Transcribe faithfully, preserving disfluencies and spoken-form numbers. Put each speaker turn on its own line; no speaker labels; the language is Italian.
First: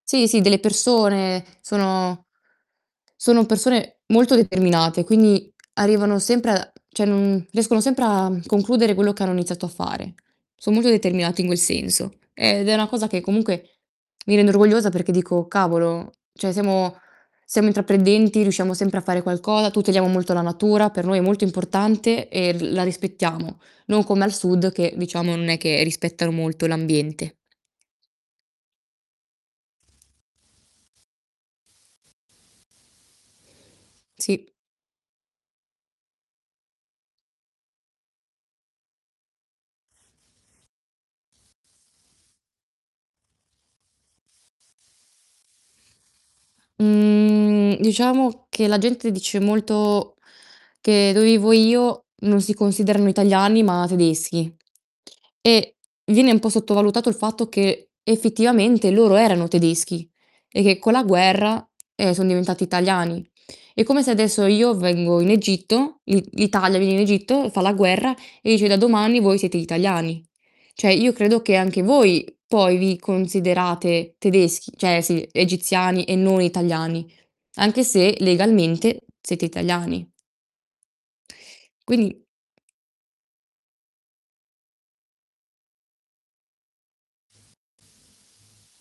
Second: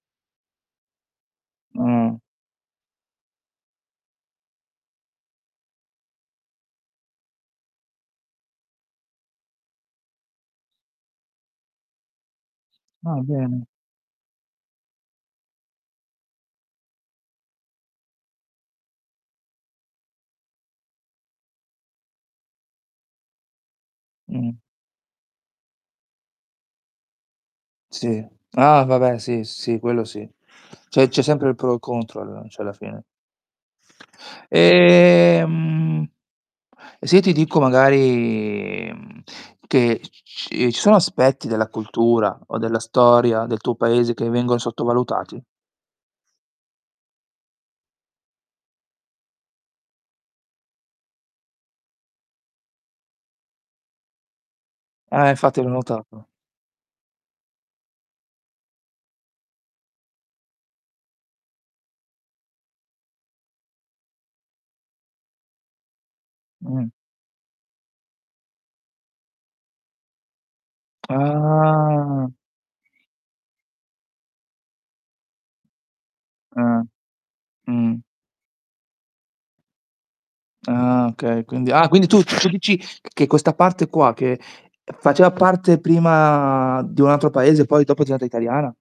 Sì, sì, delle persone.
Ah.
Sono sono persone molto determinate, quindi arrivano sempre a ceh non riescono sempre a concludere quello che hanno iniziato a fare, son molto determinati in quel senso ed è una cosa
Ah,
che
bene.
comunque mi rende orgogliosa perché dico: "Cavolo, ceh siamo siamo intraprendenti, riusciamo sempre a fare qualcoa, tuteliamo molto la natura, per noi è molto importante e l la rispettiamo"; non come al
Mh.
sud che, diciamo, non è che rispettano molto l'ambiente.
Sì. Ah, vabbè, sì, s sì, quello sì. ceh, c'è sempre il pro o contro, alla ceh, alla fine.
Sì.
Ehm, e se io ti dico magari, mhmm, che c c ci ci sono aspetti della cultura o della storia del tuo paese che vengon sottovalutati?
Mhmm, diciamo che la gente dice molto che dove vivo io non si considerano italiani, ma tedeschi
Eh, infatti, l'ho
e
notato.
viene un po' sottovalutato il fatto che, effettivamente, loro erano tedeschi e che con la guerra, eh, son diventati italiani. È come se adesso io vengo in Egitto, l'I l'Italia
Mh.
viene in Egitto, fa la guerra e dice: "Da domani voi siete italiani." ceh io credo che anche voi
Ah.
poi vi considerate tedeschi ceh, sì, egiziani e non
Ah.
italiani, anche
Mh.
se legalmente siete italiani.
Ah, okay, quindi ah, quindi tu
Quindi
tu ci dici che questa parte qua che faceva parte prima di un altro paese, poi dopo diventa italiana?